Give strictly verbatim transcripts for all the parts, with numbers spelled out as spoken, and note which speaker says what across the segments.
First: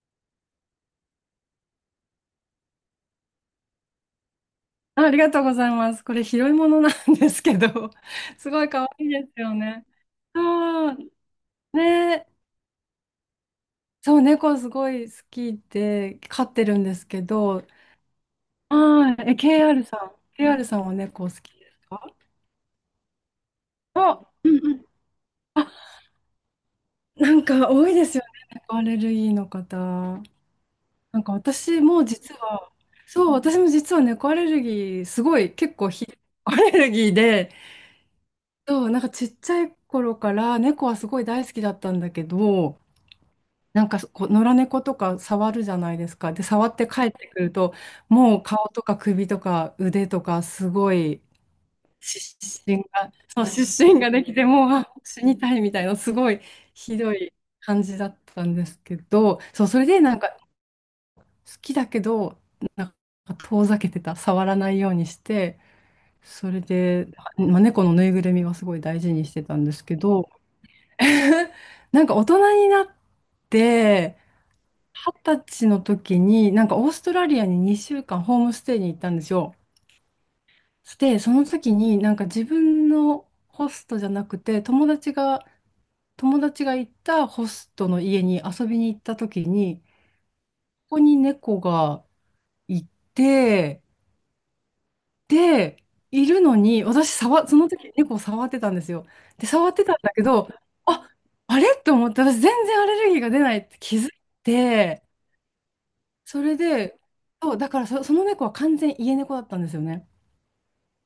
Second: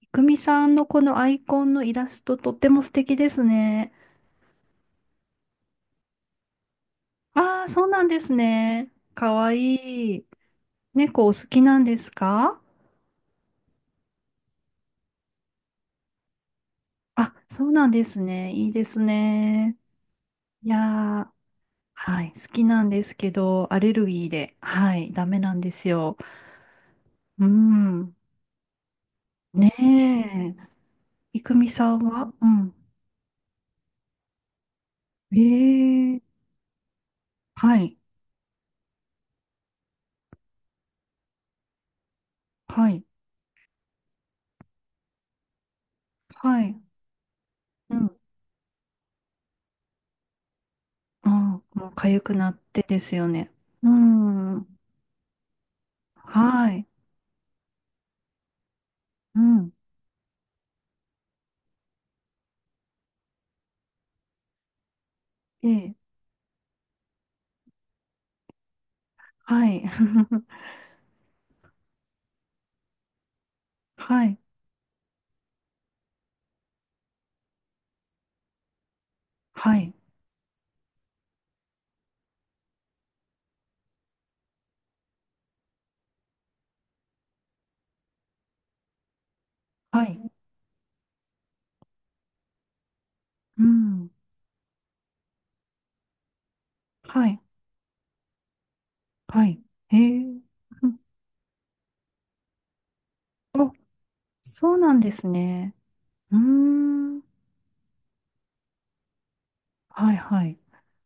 Speaker 1: いくみさんのこのアイコンのイラストとっても素敵ですね。
Speaker 2: あ、ありがとうございます。これ拾い物なんですけ
Speaker 1: ああ、そう
Speaker 2: ど、
Speaker 1: なんです
Speaker 2: すごい可
Speaker 1: ね。
Speaker 2: 愛いで
Speaker 1: か
Speaker 2: す
Speaker 1: わ
Speaker 2: よ
Speaker 1: い
Speaker 2: ね。
Speaker 1: い。
Speaker 2: そう、
Speaker 1: 猫お好きなんです
Speaker 2: ね、
Speaker 1: か？
Speaker 2: そう、猫すごい好きで飼ってるんですけ
Speaker 1: あ、
Speaker 2: ど、
Speaker 1: そうなんですね。いいです
Speaker 2: はい、え、
Speaker 1: ね。
Speaker 2: ケーアール さん、ケーアール
Speaker 1: いや
Speaker 2: さんは猫好
Speaker 1: ー、
Speaker 2: きですか？
Speaker 1: はい、好きなんですけど、アレルギー
Speaker 2: あ、う
Speaker 1: で、
Speaker 2: んうん。
Speaker 1: はい、ダメなんですよ。
Speaker 2: なん
Speaker 1: う
Speaker 2: か多いで
Speaker 1: ん。
Speaker 2: すよね、猫アレルギーの
Speaker 1: ね
Speaker 2: 方。
Speaker 1: え。
Speaker 2: なんか
Speaker 1: いくみ
Speaker 2: 私
Speaker 1: さん
Speaker 2: も
Speaker 1: は、
Speaker 2: 実
Speaker 1: う
Speaker 2: は、
Speaker 1: ん。
Speaker 2: そう、私も実は猫アレルギー、すご
Speaker 1: え
Speaker 2: い結構ひ、
Speaker 1: え、
Speaker 2: アレルギーで、
Speaker 1: はい、
Speaker 2: そう、なんかちっちゃい頃から猫はすごい大好きだったんだけど、
Speaker 1: はい、
Speaker 2: なんかこう野良猫とか触るじゃないですか。で、
Speaker 1: は
Speaker 2: 触っ
Speaker 1: い。
Speaker 2: て帰ってくると、
Speaker 1: うん。
Speaker 2: もう顔とか首とか腕とかすごい
Speaker 1: うん、もう痒
Speaker 2: 湿
Speaker 1: くなっ
Speaker 2: 疹
Speaker 1: てで
Speaker 2: が、
Speaker 1: すよ
Speaker 2: そう、
Speaker 1: ね。
Speaker 2: 湿
Speaker 1: う
Speaker 2: 疹ができて、もう
Speaker 1: ん。
Speaker 2: あ死にたいみたいな、すごい
Speaker 1: はい。
Speaker 2: ひどい感じだったんですけ
Speaker 1: う
Speaker 2: ど、そう、
Speaker 1: ん。
Speaker 2: それでなんか好きだけど、なんか遠ざけてた、触らないようにして、
Speaker 1: ええ。
Speaker 2: それで、まあ、猫のぬいぐるみはすごい大事にしてたん
Speaker 1: は
Speaker 2: で
Speaker 1: い。
Speaker 2: すけど、なんか大人になって、
Speaker 1: はい。
Speaker 2: 二十歳の時に、なんかオーストラリアににしゅうかんホームステイに行ったんですよ。
Speaker 1: はい。
Speaker 2: で、その時になんか自分のホストじゃなくて、友達が、友達が行ったホストの家に遊びに行った時に、
Speaker 1: はい。
Speaker 2: ここに猫がい
Speaker 1: う
Speaker 2: て、
Speaker 1: ん。
Speaker 2: で、いるのに、私
Speaker 1: はい。
Speaker 2: 触、その時猫を触ってたんですよ。
Speaker 1: は
Speaker 2: で、
Speaker 1: い。
Speaker 2: 触ってた
Speaker 1: へ
Speaker 2: んだ
Speaker 1: え。
Speaker 2: けど、
Speaker 1: うん、
Speaker 2: あ、あれと思って、私全然アレルギーが出ないっ
Speaker 1: あ、
Speaker 2: て気づい
Speaker 1: そうなん
Speaker 2: て、
Speaker 1: ですね。うー
Speaker 2: それで、
Speaker 1: ん。
Speaker 2: そう、だからそ、その猫は完全家猫だったんですよね。
Speaker 1: はい。はい。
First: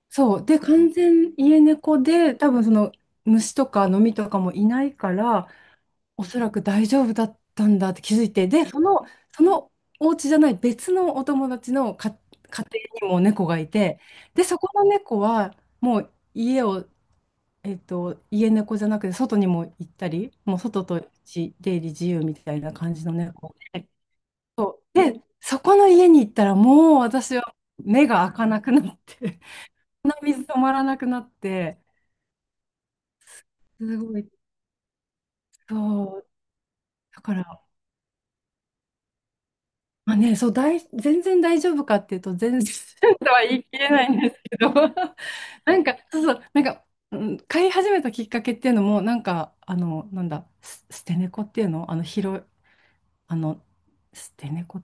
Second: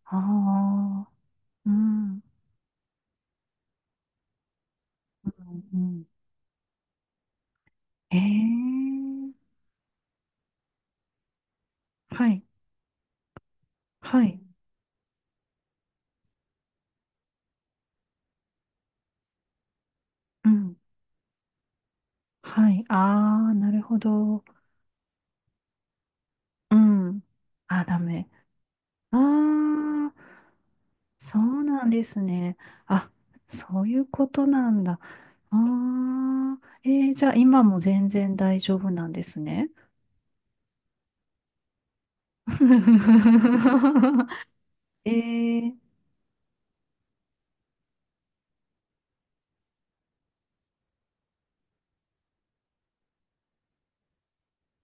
Speaker 1: あ
Speaker 2: そう。で、完
Speaker 1: あ。
Speaker 2: 全家
Speaker 1: う
Speaker 2: 猫
Speaker 1: ん。うん。
Speaker 2: で、多分その虫とかノミとかもいないか
Speaker 1: う
Speaker 2: ら、
Speaker 1: ん、
Speaker 2: おそらく大丈夫だったんだって気
Speaker 1: へえ。
Speaker 2: づいて、で、その、そのお家じゃない別のお友達のか
Speaker 1: はい。
Speaker 2: 家庭にも猫がいて、
Speaker 1: はい。
Speaker 2: で、そこの猫はもう家を、えっと、家猫じゃなくて外にも行ったり、
Speaker 1: う
Speaker 2: もう
Speaker 1: ん。
Speaker 2: 外と出入り自由みたい
Speaker 1: は
Speaker 2: な
Speaker 1: い。
Speaker 2: 感じの
Speaker 1: ああ、
Speaker 2: 猫
Speaker 1: なる
Speaker 2: で。
Speaker 1: ほど。
Speaker 2: で、そこの家に行ったら
Speaker 1: う
Speaker 2: もう
Speaker 1: ん。
Speaker 2: 私は
Speaker 1: あー、ダ
Speaker 2: 目が
Speaker 1: メ。
Speaker 2: 開かなくなって、
Speaker 1: あ あ、
Speaker 2: 鼻水止まらなくなっ
Speaker 1: そう
Speaker 2: て、
Speaker 1: なんですね。あ、そう
Speaker 2: す
Speaker 1: いう
Speaker 2: ご
Speaker 1: こ
Speaker 2: い、
Speaker 1: となんだ。あ
Speaker 2: そう、
Speaker 1: あ、えー、
Speaker 2: だ
Speaker 1: じゃ
Speaker 2: か
Speaker 1: あ今
Speaker 2: ら、
Speaker 1: も全然大丈夫なんですね。
Speaker 2: まあね、そう、大全然大丈夫かっていうと、全然 とは言い切れないん ですけど、
Speaker 1: え ー、
Speaker 2: なんか、そうそう、なんか、うん、飼い始めたきっかけっていうのも、なんか、あの、なんだ、ス捨て猫っていうの、あの、拾い、あの、捨て猫、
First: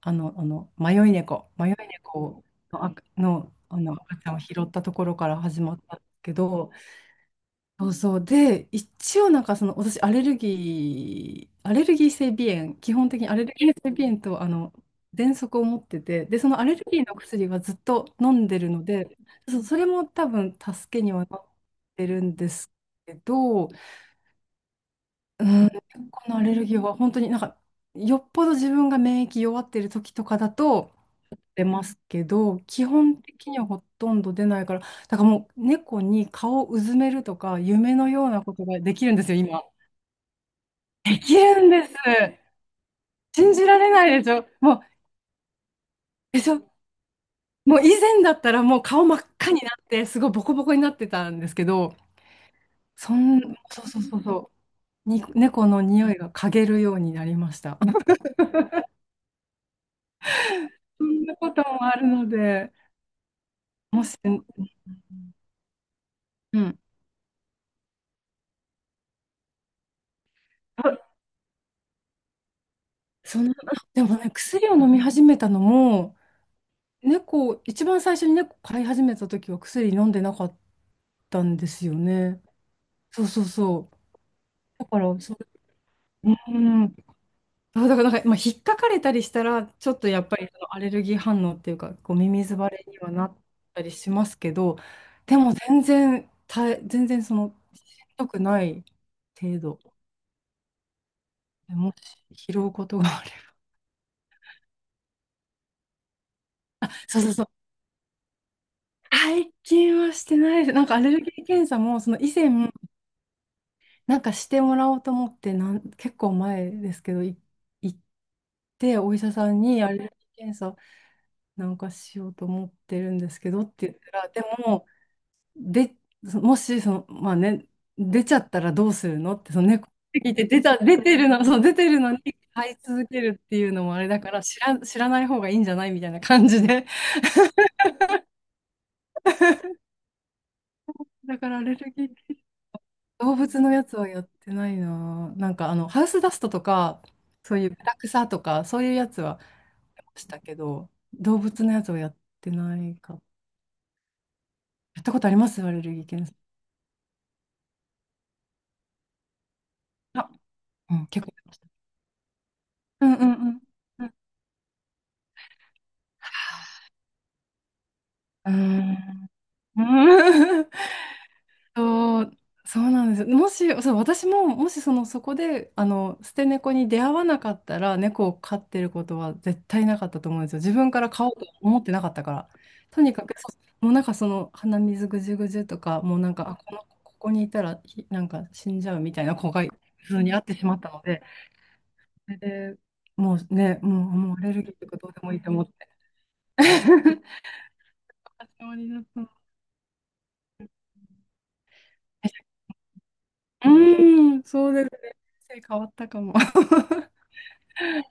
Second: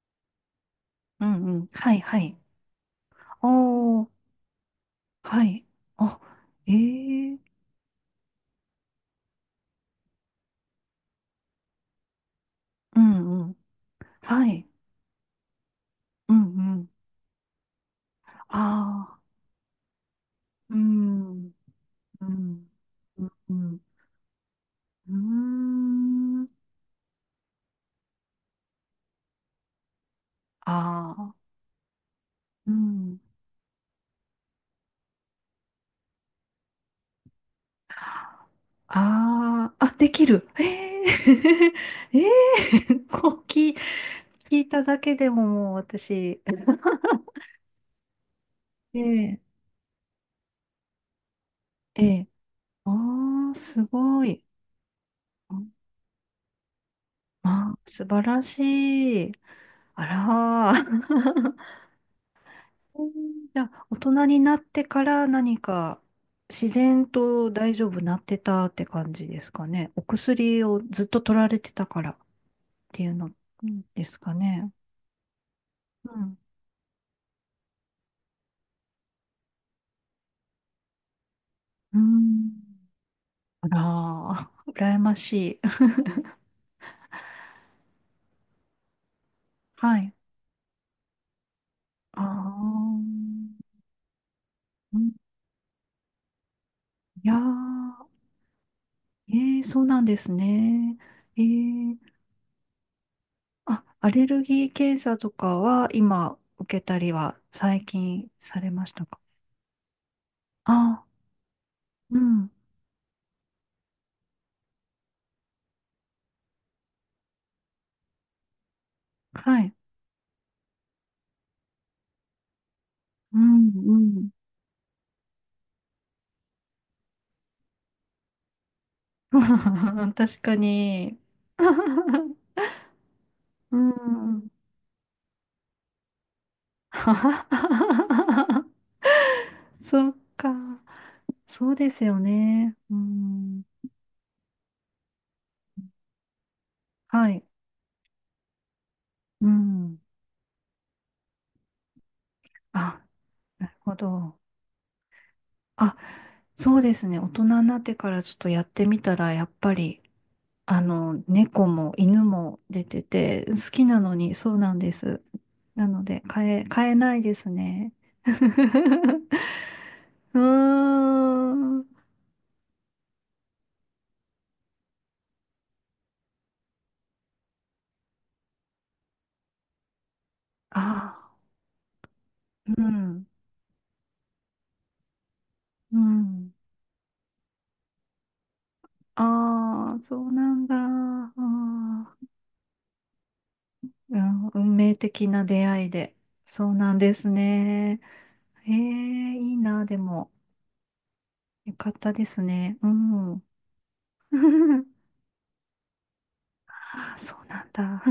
Speaker 2: あの、あの、迷い
Speaker 1: うん
Speaker 2: 猫、
Speaker 1: うん。
Speaker 2: 迷い
Speaker 1: はいはい。
Speaker 2: 猫の、あ
Speaker 1: お
Speaker 2: の、あの
Speaker 1: ー、
Speaker 2: 赤ちゃんを拾ったところから
Speaker 1: は
Speaker 2: 始
Speaker 1: い。
Speaker 2: まったんです
Speaker 1: あ、
Speaker 2: け
Speaker 1: え
Speaker 2: ど、
Speaker 1: ー、
Speaker 2: そうそう。で、一応なんかその、私、アレルギー、アレルギー性鼻炎、基
Speaker 1: う
Speaker 2: 本的にア
Speaker 1: んう
Speaker 2: レル
Speaker 1: ん。
Speaker 2: ギー性鼻炎と、
Speaker 1: は
Speaker 2: あ
Speaker 1: い。
Speaker 2: の、喘息を持ってて、
Speaker 1: う
Speaker 2: で、そのア
Speaker 1: んう
Speaker 2: レル
Speaker 1: ん。
Speaker 2: ギーの薬はずっと飲んでるので、
Speaker 1: ああ、
Speaker 2: そう、それも多分助
Speaker 1: う
Speaker 2: けにはなっ
Speaker 1: ん、
Speaker 2: てる
Speaker 1: う
Speaker 2: んです
Speaker 1: ん、
Speaker 2: け
Speaker 1: うん、う
Speaker 2: ど、
Speaker 1: ん。
Speaker 2: うん、
Speaker 1: うー
Speaker 2: このア
Speaker 1: ん。
Speaker 2: レルギーは本当になんかよっぽど自分が免疫弱ってる時とかだと
Speaker 1: ああ、
Speaker 2: 出ますけど、
Speaker 1: う
Speaker 2: 基
Speaker 1: ん。
Speaker 2: 本的にはほとんど出ないから、だからもう猫に顔をうずめるとか夢のようなことができるんですよ今。
Speaker 1: ああ、あ、できる。ええ
Speaker 2: できるんです。
Speaker 1: ええこう
Speaker 2: 信じ
Speaker 1: 聞い、
Speaker 2: られないでしょ、
Speaker 1: 聞い
Speaker 2: もう。
Speaker 1: ただけでももう
Speaker 2: で
Speaker 1: 私、
Speaker 2: しょ？もう以前だったらもう顔真っ
Speaker 1: ええ、
Speaker 2: 赤になってすごいボコボコになってたんですけど、
Speaker 1: ええ、
Speaker 2: そん
Speaker 1: ああ、
Speaker 2: そ
Speaker 1: す
Speaker 2: うそうそう
Speaker 1: ごい。
Speaker 2: そうに猫の匂いが嗅げるようになりまし
Speaker 1: あ、
Speaker 2: た。
Speaker 1: 素 晴らしい。あら
Speaker 2: そんなこ
Speaker 1: ー。
Speaker 2: ともあるので。
Speaker 1: うん、じゃあ、大
Speaker 2: もし、
Speaker 1: 人になってから何か
Speaker 2: う
Speaker 1: 自
Speaker 2: ん。
Speaker 1: 然と大丈夫なってたって感じですかね。お薬を
Speaker 2: あ、
Speaker 1: ずっと取られてたからっていうの
Speaker 2: その、で
Speaker 1: で
Speaker 2: も
Speaker 1: す
Speaker 2: ね、
Speaker 1: か
Speaker 2: 薬
Speaker 1: ね。
Speaker 2: を飲み始めたの
Speaker 1: う
Speaker 2: も、
Speaker 1: ん。
Speaker 2: 猫、一番最初に猫飼い始めた時は薬飲んでなかったんですよ
Speaker 1: う
Speaker 2: ね。
Speaker 1: ん、
Speaker 2: そうそうそう。
Speaker 1: ああ、
Speaker 2: だ
Speaker 1: 羨
Speaker 2: か
Speaker 1: ま
Speaker 2: ら、そ
Speaker 1: しい。
Speaker 2: う、うん。あ、だからなんか、まあ、引っかかれたりしたら、ちょ
Speaker 1: は
Speaker 2: っと
Speaker 1: い。
Speaker 2: やっぱりそのアレルギー反応っていうか、こう、
Speaker 1: あ
Speaker 2: ミミズバレに
Speaker 1: あ、
Speaker 2: はなったりしますけど、
Speaker 1: うん、
Speaker 2: でも全然、たえ、全然
Speaker 1: い
Speaker 2: そ
Speaker 1: やー、
Speaker 2: の、しんどくない
Speaker 1: え
Speaker 2: 程
Speaker 1: ー、
Speaker 2: 度。
Speaker 1: そうなんですね。え
Speaker 2: も
Speaker 1: ー、
Speaker 2: し拾うことがあれば。
Speaker 1: あ、アレルギー検査とかは今受けたり
Speaker 2: そうそう
Speaker 1: は
Speaker 2: そう。
Speaker 1: 最近されましたか？
Speaker 2: 最近はしてないです。なんかア
Speaker 1: あ
Speaker 2: レルギー検査も、そ
Speaker 1: ー、う
Speaker 2: の以前、
Speaker 1: ん。
Speaker 2: なんかしてもらおうと思って、なん、結構前ですけど、い行って、お医者さ
Speaker 1: は
Speaker 2: ん
Speaker 1: い。
Speaker 2: にアレルギー検査なんかしようと思ってるんで
Speaker 1: う
Speaker 2: すけどっ
Speaker 1: ん、
Speaker 2: て言
Speaker 1: う
Speaker 2: ったら、
Speaker 1: ん。
Speaker 2: でも、で、そもし、その、まあね、出ちゃったらどうするのって、その猫っ て聞い
Speaker 1: 確
Speaker 2: て、
Speaker 1: か
Speaker 2: 出た、出て
Speaker 1: に。
Speaker 2: るの、そう、出てるのに 飼い続けるっていう
Speaker 1: う
Speaker 2: のもあれだから、
Speaker 1: ん。
Speaker 2: 知ら、知らない方がいいんじゃないみたいな感じで。
Speaker 1: そっか。
Speaker 2: だからア
Speaker 1: そ
Speaker 2: レ
Speaker 1: うで
Speaker 2: ル
Speaker 1: す
Speaker 2: ギー
Speaker 1: よね。う
Speaker 2: 動物
Speaker 1: ん。
Speaker 2: のやつはやってないな。なんかあの、ハウスダストとか、
Speaker 1: はい。
Speaker 2: そういうブラクサとか、そういうやつは
Speaker 1: うん。
Speaker 2: やりましたけど、動物のやつはやってない
Speaker 1: あ、
Speaker 2: か。
Speaker 1: なるほど。
Speaker 2: やったことありますアレル
Speaker 1: あ、
Speaker 2: ギー検査。
Speaker 1: そうですね。大人になってからちょっとやってみたら、やっぱり、
Speaker 2: あ、
Speaker 1: あ
Speaker 2: うん、
Speaker 1: の、
Speaker 2: 結構やりまし
Speaker 1: 猫
Speaker 2: た。
Speaker 1: も犬も出て
Speaker 2: うんうん
Speaker 1: て、
Speaker 2: うん。
Speaker 1: 好きなのに、そうなんです。なので、変え、変えないですね。う
Speaker 2: うん。うー
Speaker 1: ー
Speaker 2: ん。うーん、
Speaker 1: ん。
Speaker 2: そう、そうなんです。もし、そう、私も、もしその、そこで、あの、捨て猫に出会わなかったら、猫を飼ってることは絶対なかったと思うんですよ。自分から
Speaker 1: あ、
Speaker 2: 飼おうと思ってなかったから。
Speaker 1: う
Speaker 2: とにか
Speaker 1: ん。
Speaker 2: く、そうもうなんかその、鼻水ぐじゅぐじゅと
Speaker 1: う
Speaker 2: か、もうなんか、
Speaker 1: ん。
Speaker 2: あ、この、ここにいたら、ひなんか死んじゃうみたいな子が普
Speaker 1: ああ、そ
Speaker 2: 通
Speaker 1: う
Speaker 2: に会っ
Speaker 1: な
Speaker 2: てし
Speaker 1: んだ。
Speaker 2: まっ
Speaker 1: あ
Speaker 2: たので、
Speaker 1: ー、
Speaker 2: それで、もうね、もう、
Speaker 1: う
Speaker 2: もうア
Speaker 1: ん、
Speaker 2: レルギ
Speaker 1: 運
Speaker 2: ーと
Speaker 1: 命
Speaker 2: かどうで
Speaker 1: 的
Speaker 2: もいい
Speaker 1: な
Speaker 2: と思
Speaker 1: 出
Speaker 2: って。
Speaker 1: 会いで。そうなんで すね。
Speaker 2: 私
Speaker 1: え
Speaker 2: もになった。
Speaker 1: え、いいな、でも。よかったですね。うん。
Speaker 2: う ーん、そうで す。人生変わったかも。
Speaker 1: あー、そうなんだ。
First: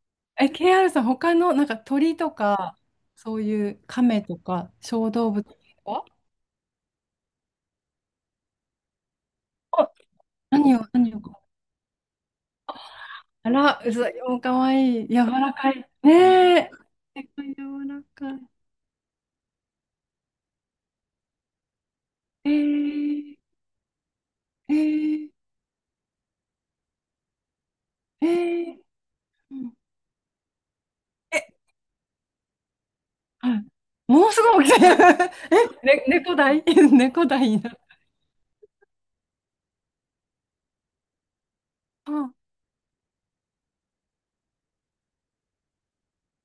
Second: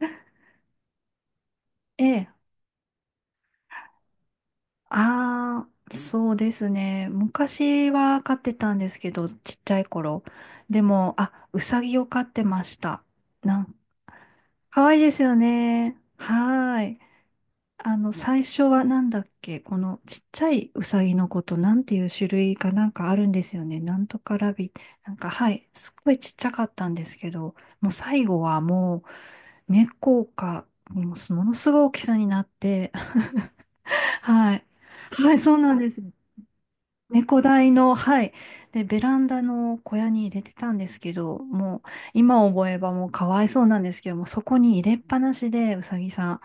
Speaker 2: え、ケーアール さん、他の、なんか
Speaker 1: え
Speaker 2: 鳥
Speaker 1: え。
Speaker 2: とか、そういう亀とか、小動物と
Speaker 1: ああ、
Speaker 2: か、
Speaker 1: そうですね。昔は飼ってたんですけど、ちっちゃい
Speaker 2: お
Speaker 1: 頃。
Speaker 2: 何
Speaker 1: で
Speaker 2: を、何
Speaker 1: も、
Speaker 2: を
Speaker 1: あ、
Speaker 2: か、
Speaker 1: うさぎを飼ってました。
Speaker 2: あ
Speaker 1: なん、
Speaker 2: ら、うざい、おかわ
Speaker 1: かわいい
Speaker 2: いい、
Speaker 1: です
Speaker 2: 柔
Speaker 1: よ
Speaker 2: らかい。
Speaker 1: ね。
Speaker 2: ねえ、
Speaker 1: はーい。
Speaker 2: え柔
Speaker 1: あ
Speaker 2: ら
Speaker 1: の、
Speaker 2: か
Speaker 1: 最
Speaker 2: い。
Speaker 1: 初はなんだっけ、このちっちゃいウサギのこと、なんていう種
Speaker 2: え
Speaker 1: 類かなんかあるん
Speaker 2: ー、
Speaker 1: ですよね。なんとかラビ、
Speaker 2: え
Speaker 1: なん
Speaker 2: ー、
Speaker 1: か、はい、すっごいちっちゃかったんですけど、もう最
Speaker 2: え
Speaker 1: 後は
Speaker 2: ー、
Speaker 1: も
Speaker 2: う
Speaker 1: う、
Speaker 2: ん
Speaker 1: 猫か、もう
Speaker 2: え、
Speaker 1: ものすごい大きさになって、
Speaker 2: はい。もうす
Speaker 1: は
Speaker 2: ご
Speaker 1: い。
Speaker 2: い大きい。
Speaker 1: はい、そうなん
Speaker 2: え、
Speaker 1: です。
Speaker 2: ね、猫大 猫
Speaker 1: 猫
Speaker 2: 大に
Speaker 1: 台
Speaker 2: なる。
Speaker 1: の、はい。で、ベランダの小屋に入れてたんですけど、もう、
Speaker 2: うん。
Speaker 1: 今思えばもうかわいそうなんですけども、そこに入れっぱなしで、うさぎさ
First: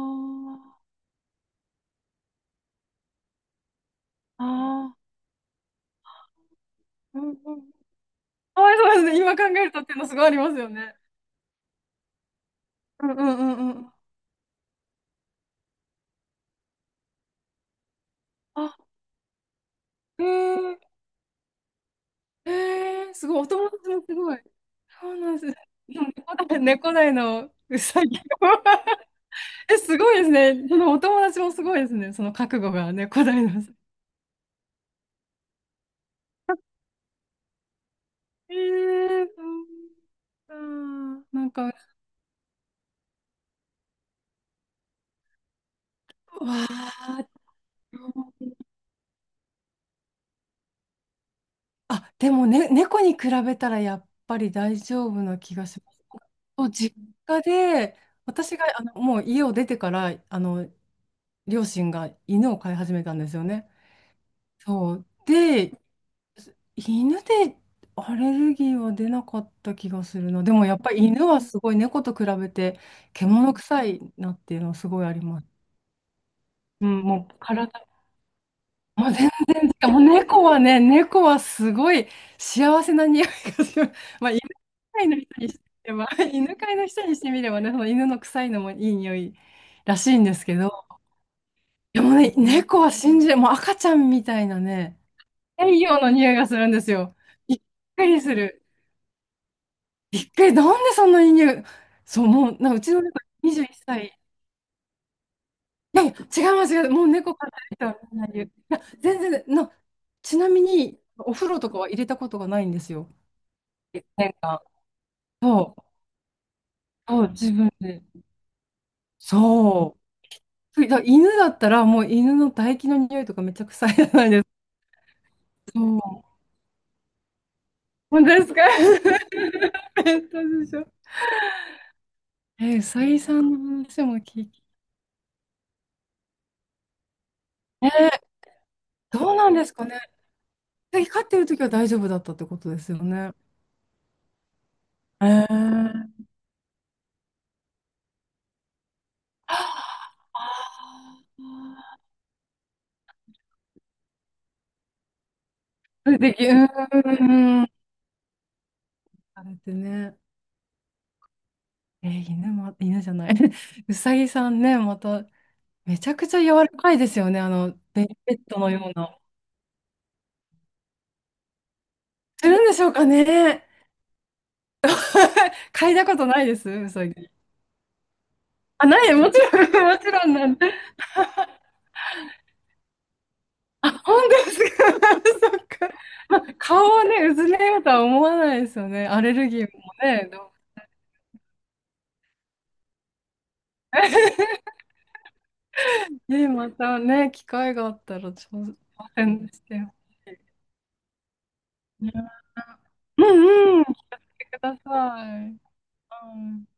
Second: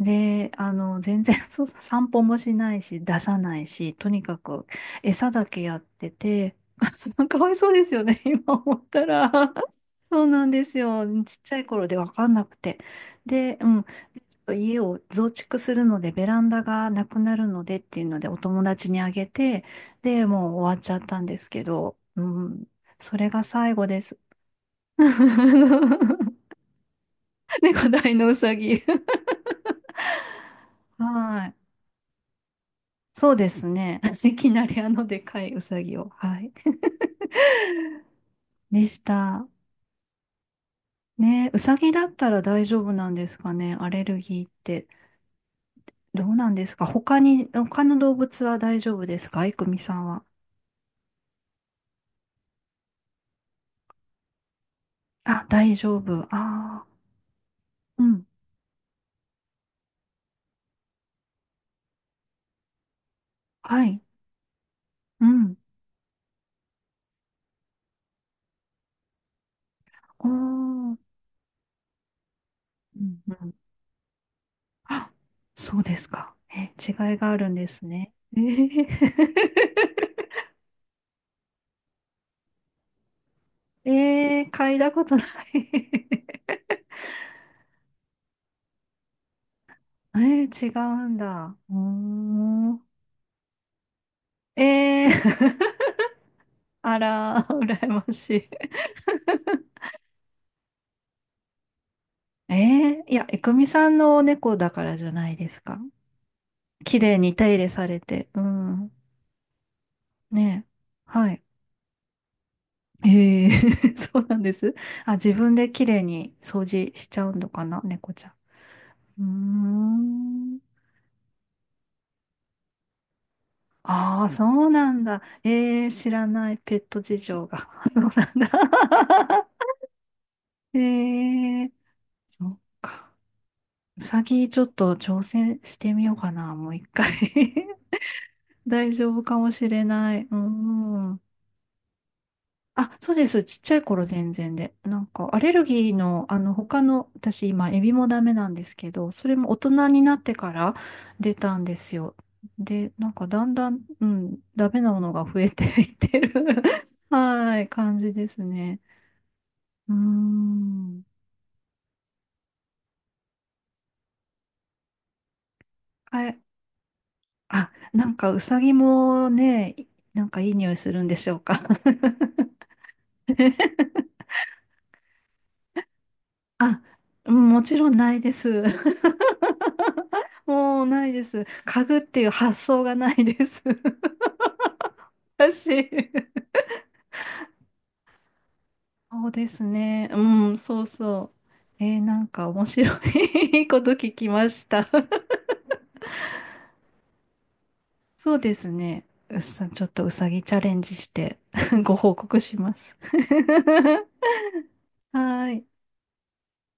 Speaker 1: ん。で、あの、全然 そう、散歩もしないし、出さないし、とにか
Speaker 2: あ、
Speaker 1: く
Speaker 2: ああ、
Speaker 1: 餌だけやってて、
Speaker 2: う ん
Speaker 1: かわ
Speaker 2: う
Speaker 1: いそ
Speaker 2: ん。
Speaker 1: うですよね、今
Speaker 2: かわ
Speaker 1: 思
Speaker 2: い
Speaker 1: っ
Speaker 2: そ
Speaker 1: た
Speaker 2: うですね。
Speaker 1: ら。
Speaker 2: 今考 えるとっていうのす
Speaker 1: そ
Speaker 2: ご
Speaker 1: う
Speaker 2: いあり
Speaker 1: なん
Speaker 2: ます
Speaker 1: で
Speaker 2: よ
Speaker 1: す
Speaker 2: ね。
Speaker 1: よ。ちっちゃい頃で分かんなくて。
Speaker 2: うんうんう
Speaker 1: で、う
Speaker 2: んう
Speaker 1: ん。ちょ
Speaker 2: ん。
Speaker 1: っと家を増築するので、ベランダがなくなるのでっていうので、お友
Speaker 2: あ、
Speaker 1: 達にあげて、
Speaker 2: え
Speaker 1: で、もう終わ
Speaker 2: ー
Speaker 1: っちゃったんですけど、う
Speaker 2: え
Speaker 1: ん。
Speaker 2: ー、
Speaker 1: そ
Speaker 2: す
Speaker 1: れ
Speaker 2: ごい、
Speaker 1: が
Speaker 2: お友
Speaker 1: 最後
Speaker 2: 達
Speaker 1: で
Speaker 2: もす
Speaker 1: す。
Speaker 2: ごい。そうなんです。でも猫だ、猫だいのう
Speaker 1: 猫
Speaker 2: さ
Speaker 1: 大
Speaker 2: ぎも
Speaker 1: のうさぎ。
Speaker 2: え、すごいですね。そのお友達
Speaker 1: は
Speaker 2: も
Speaker 1: い。
Speaker 2: すごいですね。その覚悟が猫
Speaker 1: そ
Speaker 2: だ
Speaker 1: う
Speaker 2: い
Speaker 1: で
Speaker 2: のう
Speaker 1: す
Speaker 2: さぎ。
Speaker 1: ね。いきなりあのでかいウサギを。はい。
Speaker 2: え
Speaker 1: でし
Speaker 2: ー、
Speaker 1: た。
Speaker 2: ううかな
Speaker 1: ね、
Speaker 2: ん
Speaker 1: ウ
Speaker 2: か、わ
Speaker 1: サギだったら大丈夫なんですかね、アレルギーって。どうな
Speaker 2: ー、
Speaker 1: んですか他に、他の動物は大丈夫ですか、いくみさんは。
Speaker 2: あ、でもね、猫に比べたらやっぱり大丈夫な
Speaker 1: あ、
Speaker 2: 気が
Speaker 1: 大
Speaker 2: しま
Speaker 1: 丈
Speaker 2: す。
Speaker 1: 夫。あ
Speaker 2: そう、
Speaker 1: あ、
Speaker 2: 実家で、
Speaker 1: うん。
Speaker 2: 私があのもう家を出てから、あの、両親が犬を飼い始めたんですよね。
Speaker 1: はい。
Speaker 2: そう。
Speaker 1: うん。
Speaker 2: で、犬でアレルギーは出なかった気がす
Speaker 1: お
Speaker 2: るな。でもやっぱ
Speaker 1: ー。
Speaker 2: り犬はすごい猫と比べて
Speaker 1: うんうん。
Speaker 2: 獣臭いなっていうのはすごい
Speaker 1: あ、
Speaker 2: あります。
Speaker 1: そうですか。え、
Speaker 2: うん、
Speaker 1: 違い
Speaker 2: も
Speaker 1: が
Speaker 2: う
Speaker 1: あるんで
Speaker 2: 体、
Speaker 1: すね。え
Speaker 2: もう全
Speaker 1: ー、
Speaker 2: 然、しかも猫はね、猫はすごい幸せな匂いがす る。まあ、犬
Speaker 1: えー、嗅いだ
Speaker 2: 飼
Speaker 1: こ
Speaker 2: い
Speaker 1: と
Speaker 2: の
Speaker 1: ない
Speaker 2: 人にしてみれば、犬飼いの人にしてみればね、その犬の臭いのもいい匂いらし
Speaker 1: え
Speaker 2: いんですけ
Speaker 1: ー、違
Speaker 2: ど、
Speaker 1: うんだ。お
Speaker 2: でもね、
Speaker 1: ー。
Speaker 2: 猫は信じ、もう赤ちゃんみたいなね、
Speaker 1: ええ
Speaker 2: 太 陽の匂いがするんです
Speaker 1: あ
Speaker 2: よ。
Speaker 1: ら、
Speaker 2: びっ
Speaker 1: 羨
Speaker 2: く
Speaker 1: ま
Speaker 2: りす
Speaker 1: しい。
Speaker 2: る。びっくり、なんでそんなに匂そう、も
Speaker 1: え
Speaker 2: う、なうちの
Speaker 1: え、い
Speaker 2: 猫
Speaker 1: や、いく
Speaker 2: 21
Speaker 1: みさんの
Speaker 2: 歳。
Speaker 1: お猫だからじゃないですか。
Speaker 2: いやいや、違います、違います、
Speaker 1: 綺
Speaker 2: もう
Speaker 1: 麗に
Speaker 2: 猫
Speaker 1: 手
Speaker 2: 飼って
Speaker 1: 入れ
Speaker 2: る人
Speaker 1: され
Speaker 2: はみんな
Speaker 1: て。う
Speaker 2: 言う。いや、
Speaker 1: ん。
Speaker 2: 全然、な、ちなみ
Speaker 1: ねえ。
Speaker 2: に、
Speaker 1: は
Speaker 2: お
Speaker 1: い。
Speaker 2: 風呂とかは入れたことがないんですよ。
Speaker 1: ええ そう
Speaker 2: 年
Speaker 1: なんで
Speaker 2: 間。
Speaker 1: す。あ、自分で
Speaker 2: そう、
Speaker 1: 綺麗に掃除しち
Speaker 2: そ
Speaker 1: ゃ
Speaker 2: う、
Speaker 1: うの
Speaker 2: 自
Speaker 1: か
Speaker 2: 分
Speaker 1: な、
Speaker 2: で。
Speaker 1: 猫ちゃん。うー
Speaker 2: そ
Speaker 1: ん。
Speaker 2: う。だ犬だったら、もう犬の唾液の匂いとかめっちゃ臭いじゃ
Speaker 1: あ
Speaker 2: な
Speaker 1: あ、
Speaker 2: いです
Speaker 1: そ
Speaker 2: か。
Speaker 1: うなんだ。
Speaker 2: そ
Speaker 1: えー、知
Speaker 2: う。
Speaker 1: らないペット事情が。そう
Speaker 2: 本
Speaker 1: な
Speaker 2: 当
Speaker 1: ん
Speaker 2: ですか？
Speaker 1: だ。
Speaker 2: ペットで しょ。
Speaker 1: ええ、そっ
Speaker 2: えー、サ
Speaker 1: か。
Speaker 2: イさんの話
Speaker 1: う
Speaker 2: も
Speaker 1: さぎ
Speaker 2: 聞
Speaker 1: ち
Speaker 2: き。
Speaker 1: ょっと挑戦してみようかな、もういっかい
Speaker 2: えー、
Speaker 1: 大丈夫
Speaker 2: どう
Speaker 1: かも
Speaker 2: なんで
Speaker 1: し
Speaker 2: す
Speaker 1: れ
Speaker 2: かね。
Speaker 1: ない。うん。
Speaker 2: 飼ってる時は大丈夫だったってことです
Speaker 1: あ、
Speaker 2: よ
Speaker 1: そうで
Speaker 2: ね。
Speaker 1: す。ちっちゃい頃全然で。なん
Speaker 2: え
Speaker 1: か、アレルギー
Speaker 2: ー、
Speaker 1: の、あの、他の、私今、エビもダメなんですけど、それも大人になってから出たんですよ。で、なんか、だんだん、うん、ダメなものが増えていっ
Speaker 2: あれ
Speaker 1: てる
Speaker 2: でき、う
Speaker 1: は
Speaker 2: ー
Speaker 1: い、
Speaker 2: ん、
Speaker 1: 感じですね。
Speaker 2: あれって
Speaker 1: うー
Speaker 2: ね、
Speaker 1: ん。
Speaker 2: えー犬も、犬じゃない、うさぎさんね、また、めちゃ
Speaker 1: は
Speaker 2: くちゃ
Speaker 1: い。
Speaker 2: 柔らかいですよね、あ
Speaker 1: あ、
Speaker 2: の、
Speaker 1: な
Speaker 2: ベ
Speaker 1: ん
Speaker 2: ル
Speaker 1: か、
Speaker 2: ベ
Speaker 1: う
Speaker 2: ッ
Speaker 1: さ
Speaker 2: トの
Speaker 1: ぎ
Speaker 2: ような。
Speaker 1: もね、なんかいい匂いするんでしょうか。
Speaker 2: する んでしょうかね。嗅いだことないです、
Speaker 1: あ、
Speaker 2: うさぎ。
Speaker 1: うん、もちろんないです。
Speaker 2: あ、ない、もちろん、もちろん なんで。
Speaker 1: もうないです。家具っていう発想がないです。
Speaker 2: あ、本当ですか。そっか。
Speaker 1: 私。
Speaker 2: まあ、顔をね、うずめようとは思わないですよね。ア
Speaker 1: そう
Speaker 2: レ
Speaker 1: で
Speaker 2: ルギー
Speaker 1: す
Speaker 2: も
Speaker 1: ね。う
Speaker 2: ね。でも
Speaker 1: ん、そうそう。えー、なんか面白い こと聞きました。
Speaker 2: ね、またね、機会があったら
Speaker 1: そうです
Speaker 2: 挑
Speaker 1: ね。う
Speaker 2: 戦し
Speaker 1: さ、
Speaker 2: て
Speaker 1: ちょっ
Speaker 2: ほ
Speaker 1: とうさ
Speaker 2: しい。
Speaker 1: ぎチャレンジして ご報告
Speaker 2: ね、
Speaker 1: します。
Speaker 2: うんうん、し てくださ
Speaker 1: はー
Speaker 2: い。
Speaker 1: い。
Speaker 2: はい。